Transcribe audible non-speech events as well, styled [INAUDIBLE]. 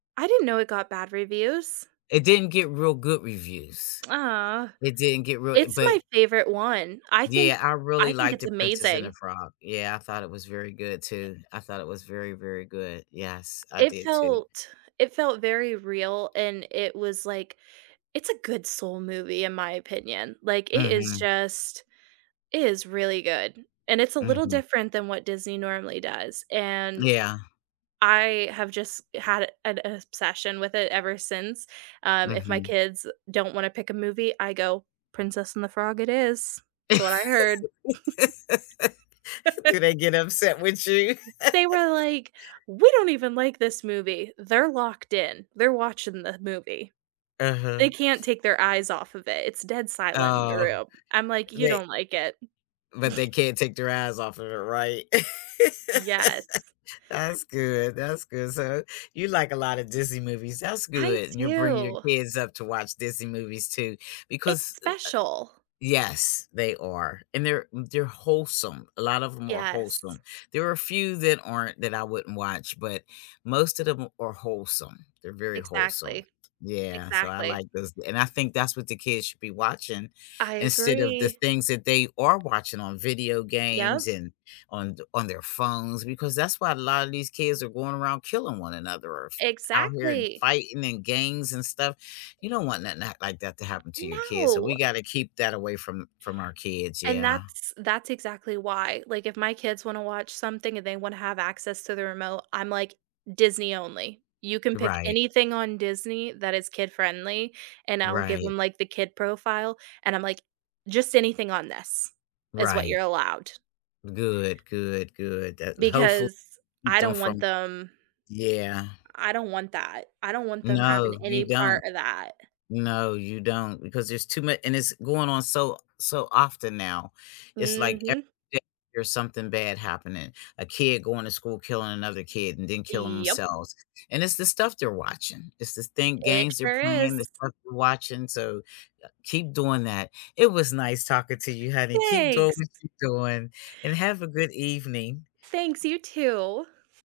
I didn't know it got bad reviews. It didn't get real good reviews. Aw. It didn't get real It's but my favorite one, I think Yeah, I really I think liked it's The Princess and the amazing. Frog, yeah, I thought it was very good Uh too, I thought it was very, very good, yes, I It did too. felt it felt very real, and it was, like it's a good soul movie in my opinion, like, it is Mhm. just it is really good, and it's a little Mhm. different than what Disney normally does, and Yeah. I have just had an obsession with it ever since, um, if my Mhm. kids don't wanna pick a movie, I go, "Princess and the Frog it is." That's what I heard. [CHUCKLES] [LAUGHS] Do they [LAUGHS] get upset with you? They were [LAUGHS] like, "We don't even like this movie," they're locked in, they're watching the movie. They Uh-huh. can't take their eyes off of it, it's dead silent in the Oh. room, I'm, like, "You They don't like it?" but they [CHUCKLES] can't take their eyes off of it, right? [LAUGHS] Yes. That's good, that's good, so you like a lotta Disney movies, that's I good and you're bringing your do. kids up to watch Disney movies too, It's because, uh uh special. Yes, they are. And they're they're wholesome, a lot of 'em are wholesome, Yes. there are a few that aren't that I wouldn't watch, but most of them are wholesome, they're very wholesome, Exactly. yeah, so I Exactly. like those, and I think that's what the kids should be watching I instead of the agree. things that they are watching on video games, Yep. and on the on their phones because that's why a lotta these kids are going around killing one another or f out here and Exactly. fighting in gangs and stuff, you don't want nothing like that to happen to your kids, so No. we gotta keep that away from from our kids, And yeah. that's that's exactly why, like, if my kids wanna watch something and they wanna have access to the remote, I'm, like, "Disney only, you can pick Right. anything on Disney that is kid-friendly," and I'll give Right. them, like, the kid profile, and I'm, like, "Just anything on this is what you're Right. allowed." Good, good, good, that hopeful Because I done don't want from them yeah. I don't want that; I don't want them having No, you any don't. part of that. No, you don't because there's too mu and it's going on so so often now, it's, like, every Mhm. day there's something bad happening, a kid going to school, killing another kid, and then killing Yep. themselves, and it's the stuff they're watching, it's this thing It games they're sure is. playing, the stuff they're watching, so keep doing that. It was nice talking to you, honey, keep doing Thanks. what you doing and have a good evening. Thanks. You, too.